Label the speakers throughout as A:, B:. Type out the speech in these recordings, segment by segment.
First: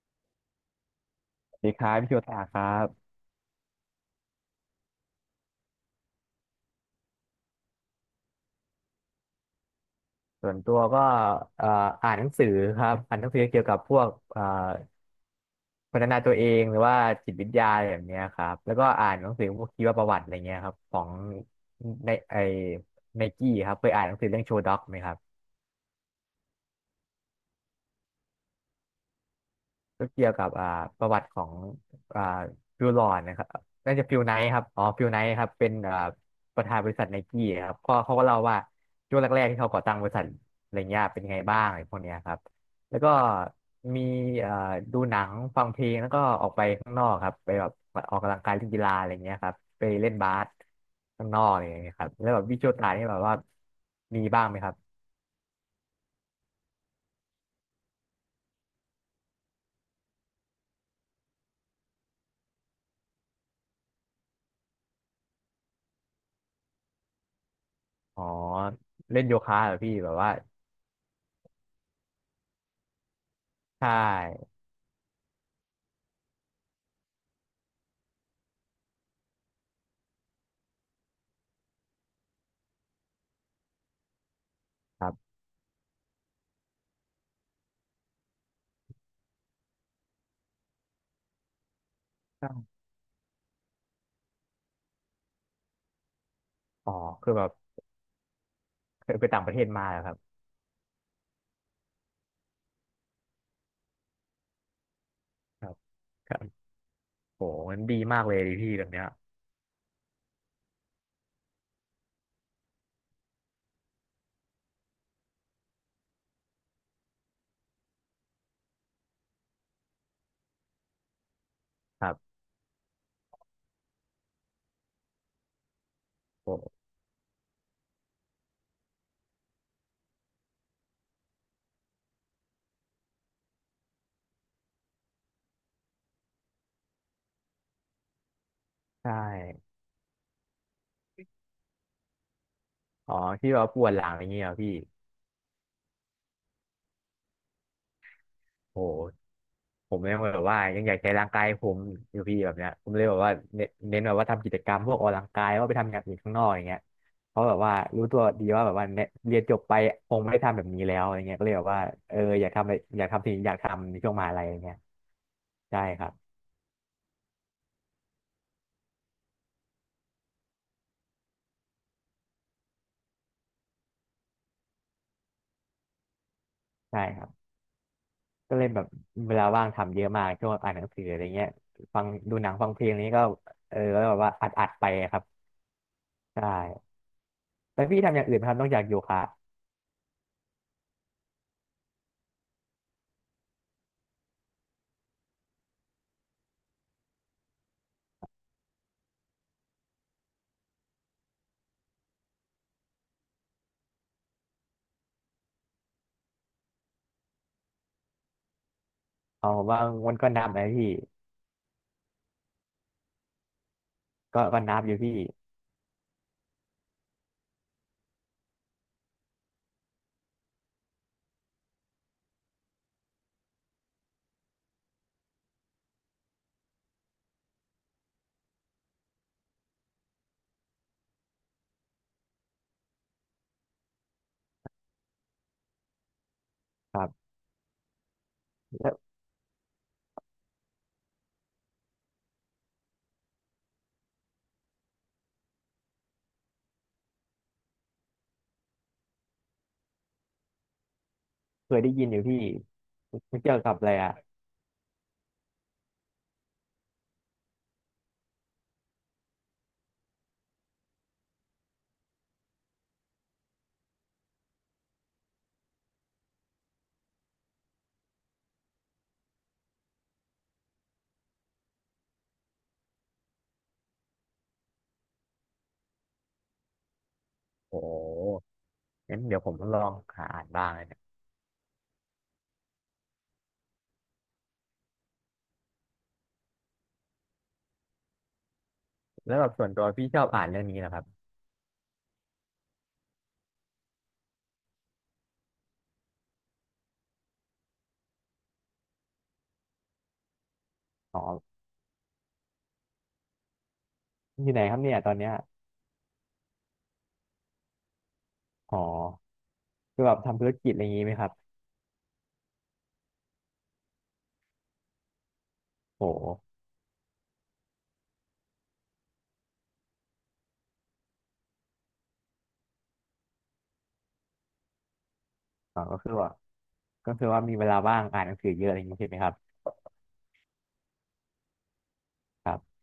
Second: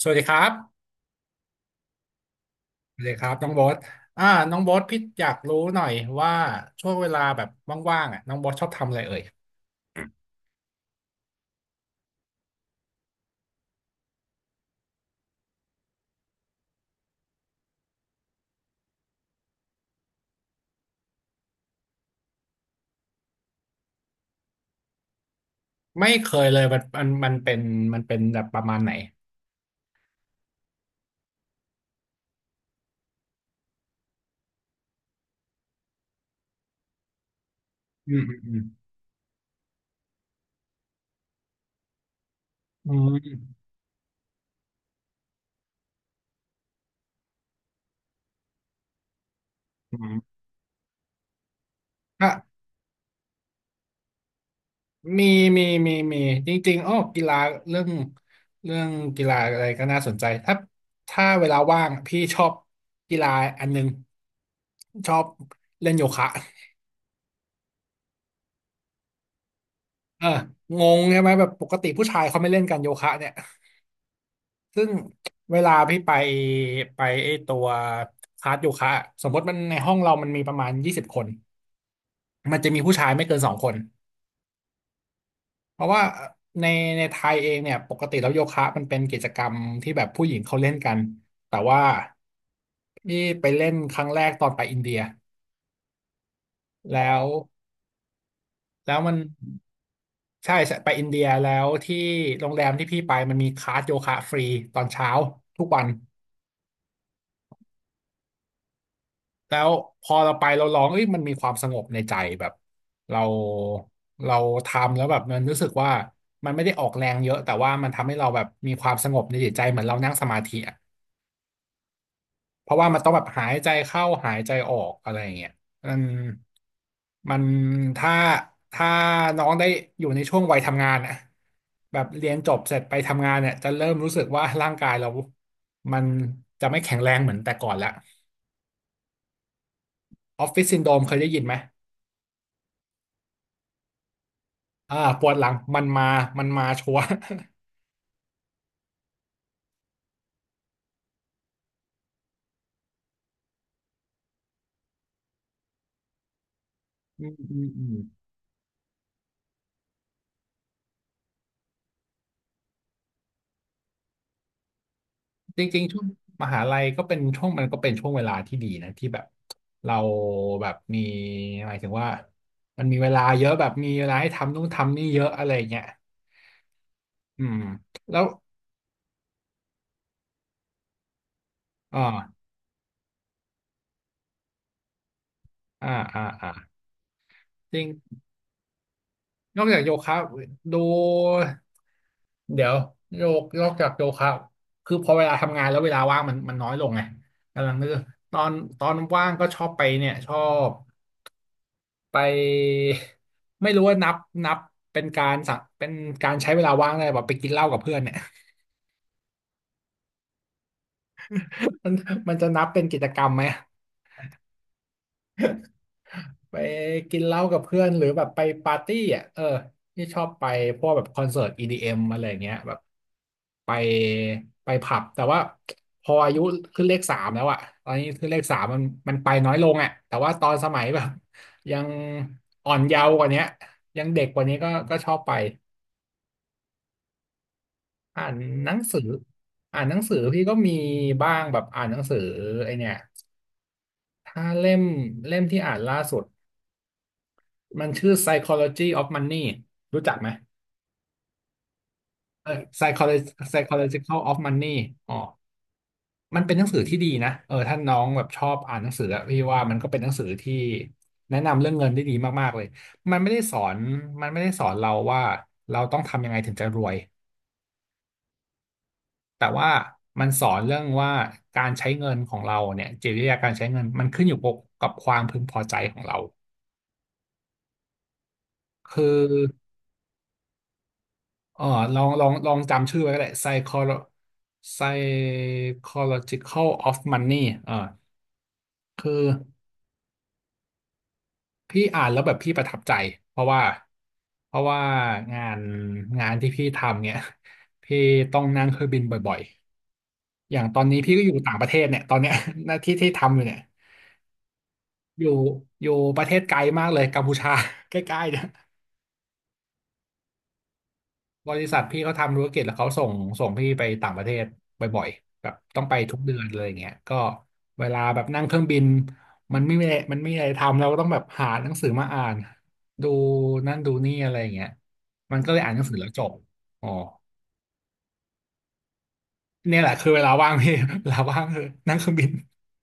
A: สวัสดีครับ
B: สวัสดีครับพี่โยตาครั
A: สวัสดี
B: บ
A: ครับน้องโบ๊ทอ่าน้องโบ๊ทพี่อยากรู้หน่อยว่าช่วงเวลาแบบว่างๆอ่ะน้องโบ๊ทชอบทำอะไรเอ่ย
B: ส่วนตัวก็เอ่ออ่านหนังสือครับอ่านหนังสือเกี่ยวกับพวกพัฒนาตัวเองหรือว่าจิตวิทยาอะไรแบบเนี้ยครับแล้วก็อ่านหนังสือพวกชีวประวัติอะไรเงี้ยครับของในไนกี้ครับเคยอ่านหนังสือเรื่องโชว์ด็อกไหมครับ
A: ไม่เคยเลยมันเป็นมันเป็นแบบประมาณไหน
B: ก็เกี่ยวกับประวัติของอ่าฟิวลอนนะครับน่าจะฟิลไนท์ครับอ๋อฟิลไนท์ครับเป็นประธานบริษัทไนกี้ครับก็
A: อื
B: เขา
A: ม
B: ก็เล่า
A: อื
B: ว่า
A: ม
B: ช่วงแรกๆที่เขาก่อตั้งบริษัทอะไรเงี้ยเป็นไงบ้างอะไรพวกเนี้ยครับ
A: อื
B: แล้ว
A: ม
B: ก็
A: อืม
B: มีอ่าดูหนังฟังเพลงแล้วก็ออกไปข้างนอกครับไปแบบออกกำลังกายเล่นกีฬาอะไรเงี้ยครับไป
A: อื
B: เล่นบา
A: ม
B: สข้างนอกอะไรเงี้ยครับแล้
A: อ่ะ
B: วแบบวิชวลตานี่แบบว่ามีบ้างไหมครับ
A: มีมีมีมีจริงๆอ้อกีฬาเรื่องเรื่องกีฬาอะไรก็น่าสนใจถ้าเวลาว่างพี่ชอบกีฬาอันนึงชอบเล่นโยคะ
B: อ๋อเล่นโยคะเหรอพี่แบบ
A: เออ
B: ว่า
A: งงใช่ไหมแบบปกติผู้ชายเขาไม่เล่นกันโยคะเนี่ย
B: ใช่
A: ซึ่งเวลาพี่ไปไอตัวคลาสโยคะอะสมมติมันในห้องเรามันมีประมาณ20 คนมันจะมีผู้ชายไม่เกิน2 คน
B: ครั
A: เพราะว่าในในไทยเองเนี่ยปกติแล้วโยคะมันเป็นกิจกรรมที่แบบผู้หญิงเขาเล่นกันแต่ว่า
B: บ
A: พี่ไปเล่นครั้งแรกตอนไปอินเดีย
B: อ๋อ
A: แล้ว
B: คือแบบ
A: แล้ว
B: เค
A: มัน
B: ยไปต่างประเทศมาเหรอครับ
A: ใช่ใช่ไปอินเดียแล้วที่โรงแรมที่พี่ไปมันมีคลาสโยคะฟรีตอนเช้าทุ
B: ค
A: ก
B: รับ
A: วัน
B: ครับโหมันดีมากเลยดิพี่แบบเนี้ย
A: แล้วพอเราไปเราร้องเอ้ยมันมีความสงบในใจแบบเราเราทำแล้วแบบมันรู้สึกว่ามันไม่ได้ออกแรงเยอะแต่ว่ามันทำให้เราแบบมีความสงบในจิตใจเหมือนเรานั่งสมาธิอะ
B: ครับ
A: เพราะว่ามันต้องแบบหายใจเข้าหายใจออกอะไรอย่างเงี้ยมัน
B: โห
A: มันถ้าถ้าน้องได้อยู่ในช่วงวัยทำงานอะแบบเรียนจบเสร็จไปทำงานเนี่ยจะเริ่มรู้สึกว่าร่างกายเรามันจะไม่แข็งแรงเหมือนแต่ก่อนละ
B: ใช่
A: ออฟฟิศซินโดรมเคยได้ยินไหม
B: อ๋อที่แบาปวดหลังอย่างเงี้ยเหรอพี่
A: ปวดหลังมันมามันมาชัวร์
B: โหผมยังแบบว่ายังอยากใช้ร่างกายผมอยู่พี่แบบเนี้ยผมเลยแบบว่าเน้นแบบว่าทำกิจกรรมพวกออกกำลังกายว่าไปทำอย่างอื่นข้างนอกอย่างเงี้ย
A: อืม
B: เพราะแบ
A: อื
B: บ
A: ม
B: ว่า
A: อืม
B: รู้ตัวดีว่าแบบว่าเนี่ยเรียนจบไปคงไม่ได้ทำแบบนี้แล้วอะไรเงี้ยก็เลยแบบว่าเอออยากทำอะไรอยากทำสิ่งที่อยากทำในช่วงมหาลัยอย่างเงี้ย
A: จ
B: ใช่
A: ริงๆช่
B: ค
A: วง
B: รับ
A: มหาลัยก็เป็นช่วงมันก็เป็นช่วงเวลาที่ดีนะที่แบบเราแบบมีหมายถึงว่ามันมีเวลาเยอะแบบมีเวลาให้ทำนู่นทำนี่เยอะอะไรเงี้ย
B: ใช่ครับ
A: อืมแล้ว
B: ก็เลยแบบเวลาว่างทำเยอะมากช่วงอ่านหนังสืออะไรเงี้ย
A: อ
B: ฟังดู
A: ่า
B: หนังฟังเพลงอะไรเงี้ยก็เออแล้วแบบว่าอัดไปครับ
A: อ่าอ่า
B: ใช
A: อ่า
B: ่
A: จ
B: แล้
A: ริง
B: วพี่ทำอย่างอื่นไหมครับนอกจากโยคะ
A: นอกจากโยคะดูเดี๋ยวโยกนอกจากโยคะคือพอเวลาทำงานแล้วเวลาว่างมันน้อยลงไงกำลังนึกตอนตอนว่างก็ชอบไปเนี่ยชอบ ไปไม่รู้ว่านับเป็นการสักเป็นการใช้เวลาว่างได้แบบไปกินเหล้ากับเพื่อนเนี่ย
B: อ๋อผมว่ามันก็นับนะพี่
A: มันมันจะนับเป็นกิจกรรมไหม
B: ก็นับอยู่พี่
A: ไปกินเหล้ากับเพื่อนหรือแบบไปปาร์ตี้อ่ะเออที่ชอบไปพวกแบบคอนเสิร์ต EDM อมอะไรอย่างเงี้ยแบบไปไปผับแต่ว่าพออายุขึ้นเลขสามแล้วอะตอนนี้ขึ้นเลขสามมันไปน้อยลงอ่ะแต่ว่าตอนสมัยแบบยังอ่อนเยาว์กว่าเนี้ยยังเด็กกว่านี้ก็ก็ชอบไป
B: ครับ
A: อ่านหนัง
B: แล้ว
A: สืออ่านหนังสือพี่ก็มีบ้างแบบอ่านหนังสือไอเนี่ยถ้าเล่มที่อ่านล่าสุดมันชื่อ Psychology of Money รู้จักไหม
B: เคยได้ยินอยู่พี่
A: เออ Psychology
B: ไม่เกี่ยวกับอะไรอ่ะ
A: Psychological of Money อ๋อมันเป็นหนังสือที่ดีนะเออถ้าน้องแบบชอบอ่านหนังสืออะพี่ว่ามันก็เป็นหนังสือที่แนะนำเรื่องเงินได้ดีมากๆเลยมันไม่ได้สอนมันไม่ได้สอนเราว่าเราต้องทำยังไงถึงจะรวย แต่ว่ามันสอนเรื่องว่าการใช้เงินของเราเนี่ยจิตวิทยาการใช้เงินมันขึ้นอยู่กับความพึงพอใจของเรา
B: โอ้
A: คือ
B: งั้นเดี๋ยวผมต้องลองหาอ่านบ้างนะเนี่ย
A: เออลองจำชื่อไว้ก็ได้ psycholo psychological of money เออคือ
B: แล้วแบบส่วนตัวพี่ชอบอ่านเรื่องนี้นะครับ
A: พี่อ่านแล้วแบบพี่ประทับใจเพราะว่าเพราะว่างานงานที่พี่ทำเนี่ยพี่ต้องนั่งเครื่องบินบ่อยๆอย่างตอนนี้พี่
B: อ๋
A: ก็อยู่ต่า
B: อ
A: งประเทศเนี่ยตอนเนี้ย หน้าที่ที่ทำอยู่เนี่ย
B: อยู่ไหนครับเนี่ยตอน
A: อ
B: เนี้
A: ยู่
B: ย
A: อยู่ประเทศไกลมากเลยกัมพูชา ใกล้ๆเนี่ย
B: อ๋อคือแบบทำธุรกิจอะไรอย่างงี้ไหมครับ
A: บริษัทพี่เขาทำธุรกิจแล้วเขาส่งพี่ไปต่างประเทศบ่อยๆแบบต้องไป
B: โอ้
A: ทุก
B: โห
A: เดือนเลยอย่างเงี้ยก็เวลาแบบนั่งเครื่องบินมันไม่มีอะไรทำเราก็ต้องแบบหาหนังสือมาอ่านดูนั่นดูนี่อะไรอย่างเงี้ยมันก็เลยอ่านห
B: อ๋อ
A: นังสือ
B: ก็
A: แล้ว
B: คือ
A: จ
B: ว่า
A: บอ๋อ
B: ก็คือว่ามีเวลาว่างอ่านหนังสือเยอะอะไรอย่างงี้ใช่ไหมครับ
A: เนี่ยแหละคือเวลาว่างพี่ เวลาว่างคือนั่งเครื่องบิน
B: ครับ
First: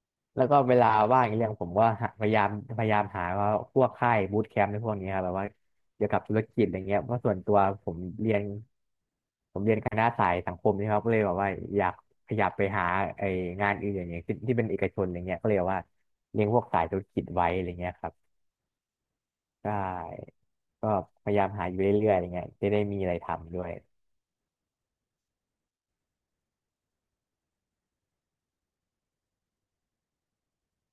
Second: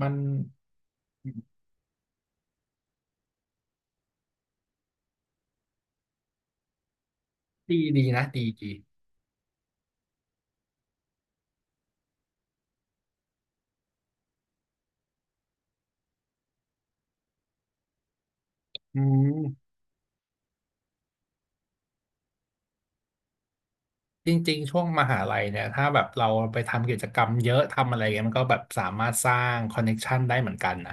A: มัน
B: แล้วก็เวลาว่างอีกเรื่องผมก็หาพยายามพยายามหาว่าพวกค่ายบูตแคมป์ในพวกนี้ครับแบบว่าเกี่ยวกับธุรกิจอะไรเงี้ยเพราะส่วนตัว
A: ดี
B: ผม
A: ดีนะ
B: เรียน
A: ดีดี
B: เป็นคณะสายสังคมนี่ครับก็เลยแบบว่าอยากขยับไปหาไองานอื่นอย่างเงี้ยที่ที่เป็นเอกชนอะไรเงี้ยก็เลยแบบว่าเรียนพวกสายธุรกิจไว้อะไรเงี้ยครับ
A: อื
B: ใช
A: ม
B: ่ก็พยายามหาอยู่เรื่อยๆอะไรเงี้ยจะได้มีอะไรทำด้วย
A: จริงๆ ช่วงมหาลัยเนี่ยถ้าแบบเราไปทำกิจกรรมเยอะทำอะไรเงี้ยมันก็แบบสามารถสร้างคอนเน็กชันได้เหมือนกันนะ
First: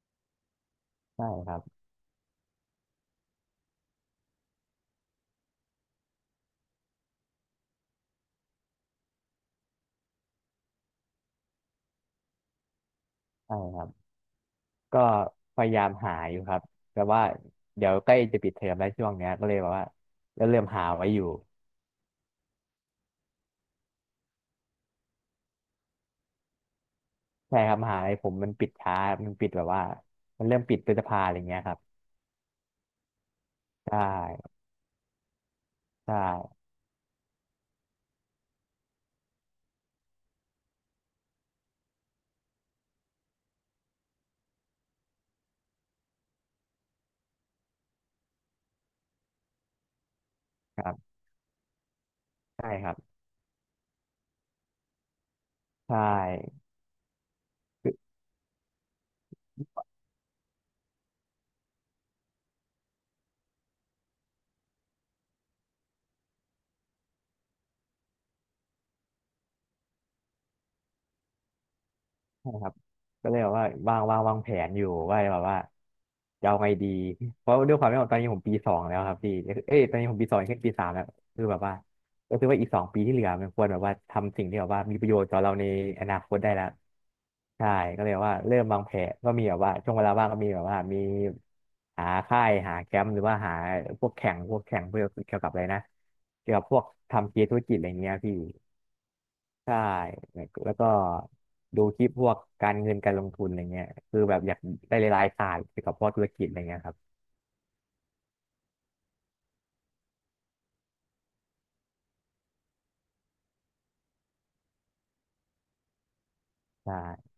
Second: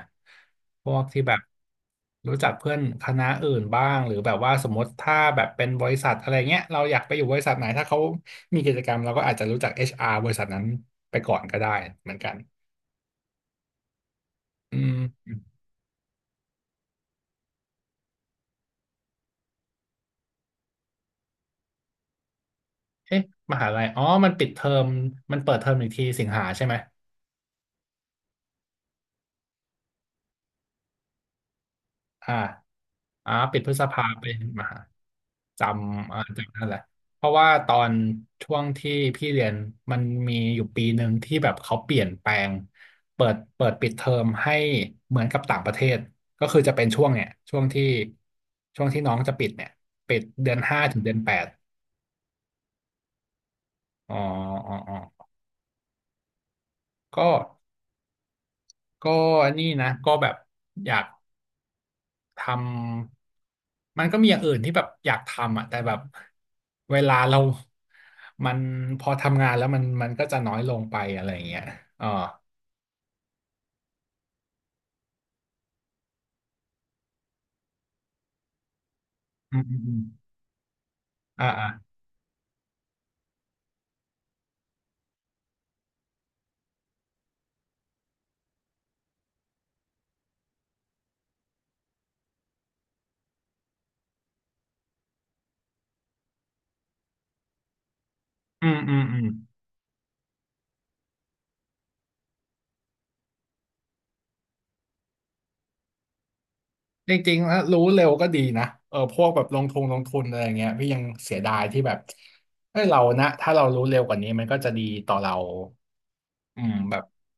A: พวกที่
B: ใช่
A: แบบ
B: ครับ
A: รู้จักเพื่อนคณะอื่นบ้างหรือแบบว่าสมมติถ้าแบบเป็นบริษัทอะไรเงี้ยเราอยากไปอยู่บริษัทไหนถ้าเขามีกิจกรรมเราก็อาจจะรู้จักเอชอาร์บริษัทนั้นไปก่อนก็ได้เหมือนกัน
B: ใช่ครับ
A: อื
B: ก็
A: ม
B: พยายามหาอยู่ครับแต่ว่าเดี๋ยวใกล้จะปิดเทอมแล้วช่วงเนี้ยก็เลยแบบว่าก็เริ่มหาไว้อยู่
A: เอ๊ะมหาลัยอ๋อมันปิดเทอมมันเปิดเทอมอีกทีสิงหาใช่ไหม
B: ใช่ครับมหาลัยผมมันปิดช้ามันปิดแบบว่ามันเริ่มปิดพฤษภาอะไรเงี้ยครับ
A: อ่าอ่าปิดพฤษ
B: ใช
A: ภาไป
B: ่
A: มหาจ
B: ใช
A: ำอ่าจำ
B: ่
A: นั่นแหละเพราะว่าตอนช่วงที่พี่เรียนมันมีอยู่ปีหนึ่งที่แบบเขาเปลี่ยนแปลงเปิดปิดเทอมให้เหมือนกับต่างประเทศก็คือจะเป็นช่วงเนี่ยช่วงที่น้องจะปิดเนี่ยปิดเดือน 5
B: ครั
A: ถึงเดื
B: บ
A: อนแปด
B: ใช่ครับ
A: อ๋ออ๋ออ๋อ
B: ใช่
A: ก็ก็นี่นะก็แบบอยาก ทำมันก็มีอย่างอื่นที่แบบอยากทำอ่ะแต่แบบเวลาเรามันพอทำงานแล้วมันก็จะน้อยลงไปอะไรอย่างเงี้ยอ๋อ
B: ใช่ครับก็เลยแบบว่าวางแผนอยู่ว่าแบบว่าจะเอาไงดีเพราะด้วยความที่าตอนนี้ผมปีสองแล้วครับพี่
A: อืมอื
B: เอ้
A: ม
B: ย
A: อื
B: ตอน
A: ม
B: นี้ผมปีสองขึ้นปีสามแล้วคื
A: อ่า
B: อแบบ
A: อ่า
B: ว่าก็คือว่าอีกสองปีที่เหลือมันควรแบบว่าทำสิ่งที่แบบว่ามีประโยชน์ต่อเราในอนาคตได้แล้วใช่ก็เลยว่าเริ่มวางแผนก็มีแบบว่าช่วงเวลาว่างก็มีแบบว่ามีหาค่ายหาแคมป์หรือว่าหาพวกแข่งเพื่อเกี่ยวกับอะไรนะเกี่ยวกับพวกทำเกมธุรกิจอะไรเงี้ยพี่
A: อืมอืมอืม
B: ใช่แล้วก็ดูคลิปพวกการเงินการลงทุนอะไรเงี้ยคือแบบอยากได้รายๆศาสตร์เกี่ยวกับพวกธุรกิจอะไรเงี้ยครับ
A: จริงๆถ้ารู้เร็วก็ดีนะเออพวกแบบลงทุนลงทุนอะไรอย่างเงี้ยพี่ยังเสียดายที่แบบเฮ้ยเรานะถ้าเรารู้เร็วกว่านี้มันก็จะดีต่อเราอืมแบบ
B: ใช่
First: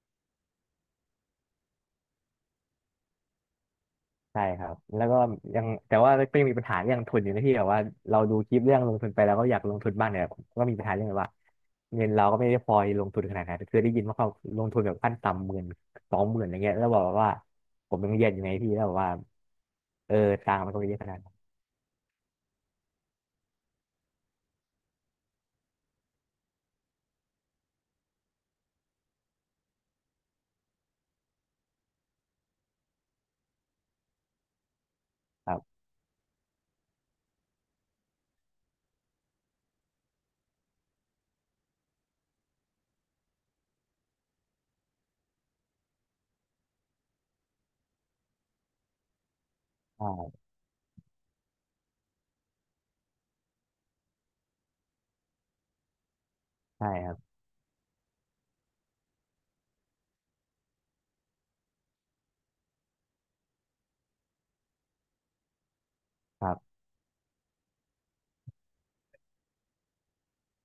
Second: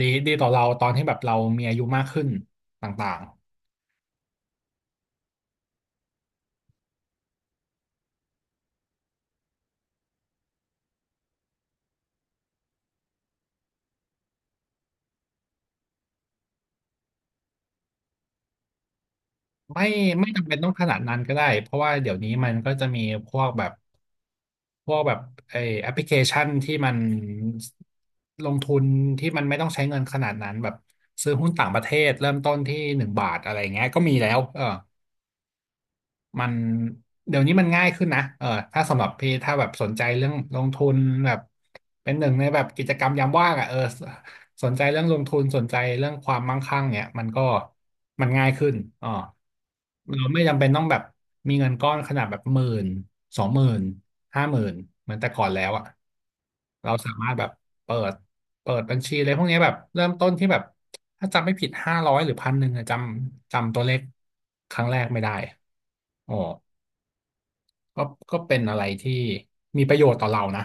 A: ดีดีต่อเราตอนที่แบบเรามีอายุมากขึ้นต่าง
B: ใช่ครับแล้วก็ยังแต่ว่าก็ยังมีปัญหาเรื่องทุนอยู่นะที่แบบว่าเราดูคลิปเรื่องลงทุนไปแล้วก็อยากลงทุนบ้างเนี่ยก็มีปัญหาเรื่องแบบว่าเงินเราก็ไม่ได้พอลงทุนขนาดนั้นคือได้ยินว่าเขาลงทุนแบบขั้นต่ำหมื่นสองหมื่นอะไรเงี้ยแล้วบอกว่าผมยังเรียนอยู่ไงพี่แล้วบอกว่า
A: ไม่
B: เออ
A: ไม่จำ
B: ตั
A: เป็น
B: งค์
A: ต้
B: มั
A: อ
B: น
A: ง
B: ก็
A: ข
B: ไม่เย
A: นาด
B: อะข
A: นั้
B: นาด
A: น
B: นั้
A: ก็
B: น
A: ได้เพราะว่าเดี๋ยวนี้มันก็จะมีพวกแบบพวกแบบไอแอปพลิเคชันที่มันลงทุนที่มันไม่ต้องใช้เงินขนาดนั้นแบบซื้อหุ้นต่างประเทศเริ่มต้นที่1 บาทอะไรเงี้ยก็มีแล้วเออ
B: ครับ
A: มันเดี๋ยวนี้มันง่ายขึ้นนะเออถ้าสำหรับพี่ถ้าแบบสนใจเรื่องลงทุนแบบเป็นหนึ่งในแบบกิจกรรมยามว่างอ่ะเออสนใจเรื่องลงทุนสนใจเรื่องความมั่งคั่งเนี่ยมันก็มันง่ายขึ้นอ๋อเราไม่
B: ใช่
A: จำเป็นต้องแบบมีเงินก้อนขนาดแบบหมื่น20,00050,000เหมือนแต่ก่อนแล้วอ่ะ
B: ใช่
A: เรา
B: ค
A: สา
B: รับ
A: มารถแบบเปิดเปิดบัญชีอะไรพวกเนี้ยแบบเริ่มต้นที่แบบถ้าจำไม่ผิด500หรือ1,000อะจำตัวเลขครั้งแรกไม่ได้อ๋อ ก็ก็เป็นอะไรที่มีประโยชน์ต่อเรานะ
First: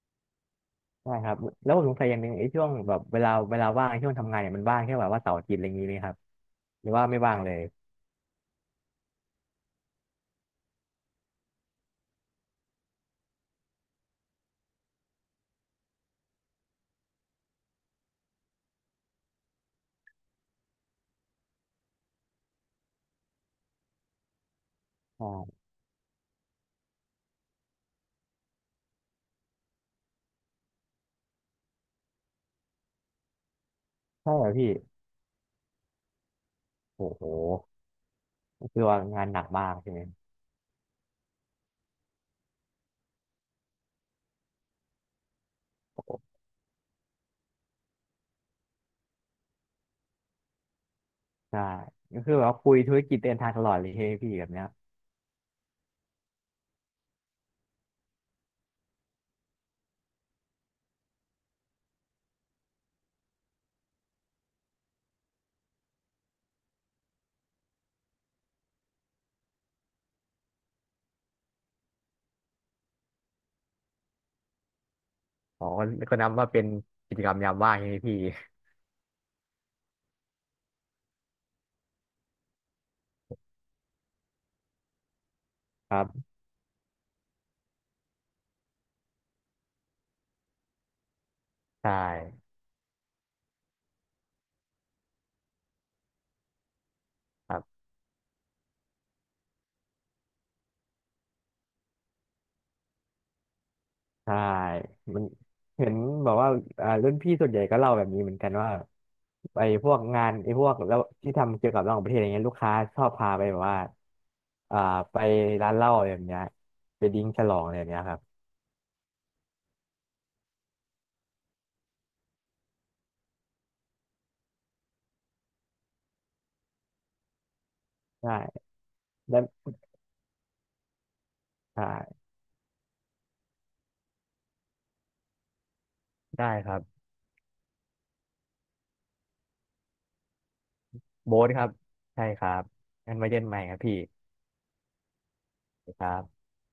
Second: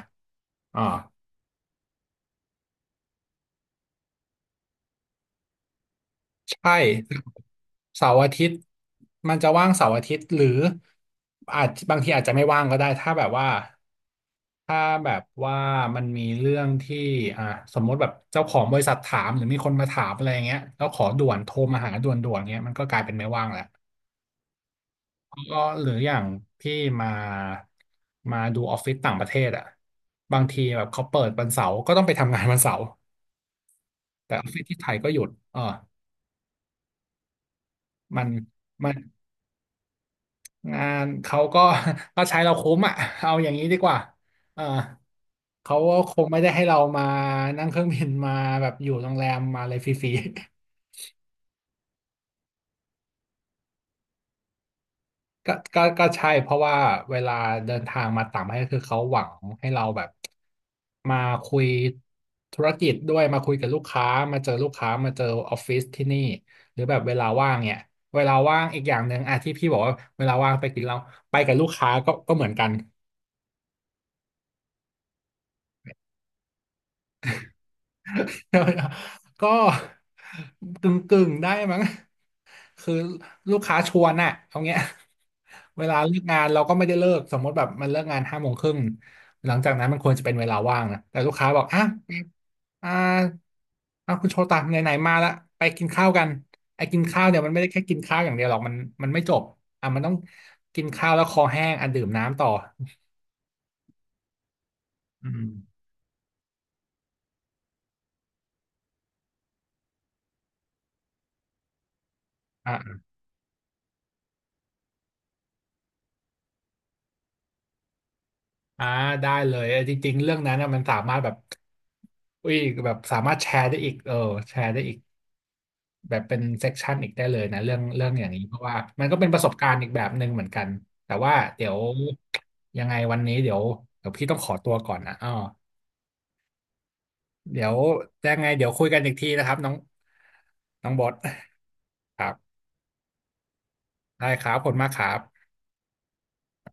A: อ่า
B: ใช่ครับแล้วผมสงสัยอย่างหนึ่งไอ้ช่วงแบบเวลาว่างช่วงทำงานเนี่ยมันว่างแค่แบบว่าเสาร์อาทิตย์อะไรอย่างนี้ไหมครับ
A: ใช่
B: หรือว่าไม่ว่างเลย
A: เสาร์อาทิตย์มันจะว่างเสาร์อาทิตย์หรืออาจบางทีอาจจะไม่ว่างก็ได้ถ้าแบบว่ามันมีเรื่องที่อ่าสมมติแบบเจ้าของบริษัทถามหรือมีคนมาถามอะไรอย่างเงี้ยแล้วขอด่วนโทรมาหาด่วนๆเงี้ยมันก็กลายเป็นไม่ว่างแหละก็
B: ใช่
A: หรืออย่างพี่มามาดูออฟฟิศต่างประเทศอ่ะบางทีแบบเขาเปิดวันเสาร์ก็ต้องไปทำงานวันเสาร์
B: ใช่
A: แต่อ
B: เหร
A: อ
B: อ
A: ฟฟิศ
B: พี่
A: ที่ไทยก็หยุดเออ
B: โอ้โห
A: มัน
B: ก็คือ
A: มัน
B: ว่างานหนักมากใช่ไหม
A: งานเขาก็ ก็ใช้เราคุ้มอ่ะเอาอย่างนี้ดีกว่าเออเขาก็
B: โอ้โห
A: คงไม่ได้ให้เรามานั่งเครื่องบินมาแบบอยู่โรงแรมมาอะไรฟรี
B: ใช่ก็คือแบบว่าคุยธุรกิจเดินทางตลอดเลยใช่ไหมพี่แบบเนี้ย
A: ก็ใช่เพราะว่าเวลาเดินทางมาต่างประเทศคือเขาหวังให้เราแบบมาคุยธุรกิจด้วยมาคุยกับลูกค้ามาเจอลูกค้ามาเจอออฟฟิศที่นี่หรือแบบเวลาว่างเนี่ยเวลาว่างอีกอย่างหนึ่งอ่ะที่พี่บอกว่าเวลาว่างไปกินเราไปกับลูกค้าก็เหมือนกัน
B: อ๋อก็นับว่าเป็นกิจกรรมยามว่างใช่ไหมพี่
A: ก็กึ่งกึ่งได้มั้ง คือลูกค้าชวนน่ะเอาเงี้ย เว
B: ค
A: ลา
B: รั
A: เลิก
B: บ
A: งานเราก็ไม่ได้เลิกสมมติแบบมันเลิกงานห้าโมงครึ่งหลังจากนั้นมันควรจะเป็นเวลาว่างนะแต่ลูกค้าบอกอ่ะ
B: ใช่
A: อ่าอ่ะคุณโชตะไหนๆมาละไปกินข้าวกันไอ้กินข้าวเนี่ยมั
B: ค
A: น
B: รั
A: ไม่ได้
B: บ
A: แค่กินข้าวอย่างเดียวหรอกมันมันไม่จบอ่ะมันต้องกินข้าวแล้วคอแห้งอ่ะดื่มน้ำต่อ
B: ใช่มัน
A: อืม
B: เห็นแบบว่ารุ่นพี่ส่วนใหญ่ก็เล่าแบบนี้เหมือนกันว่าไอ้พวกงานไอ้พวกแล้วที่ทำเกี่ยวกับต่างประเทศอะไรเงี้ยลูกค้าชอ
A: อ่า
B: บพาไปแบบว่าอ่า ไปร้านเหล้าอะไรแบบเนี้ยไปดิ้งฉลองอะไรแบบเนี้ยครับ
A: อ่าได้เลยเออจริงๆเรื่องนั้นน่ะมันสามารถแบบอุ้ยแบบสามารถแชร์ได้อีกเออแชร์ได้อีก แบบเป็นเซกชันอีกได้เลยนะเรื่องอย่างนี้เพราะ
B: ใช่
A: ว่ามันก็เป็นป
B: แล้ว
A: ระสบการณ์อีกแบบหนึ่งเหมือนกันแต่ว่าเดี๋ยว
B: ใช่
A: ยังไงวันนี้เดี๋ยวพี่ต้องขอตัวก่อนนะอ๋อ
B: ได้ครับ
A: เดี๋ยวยังไงเดี๋ยวคุยกันอีกทีนะครับน้องน้องบอส
B: โบ๊ทครับ
A: ค
B: ใช่
A: รั
B: ครั
A: บ
B: บงั้นไว้เจอกันใหม่ครับพี่
A: ได้ครับขอบคุณมากครับ
B: ครับ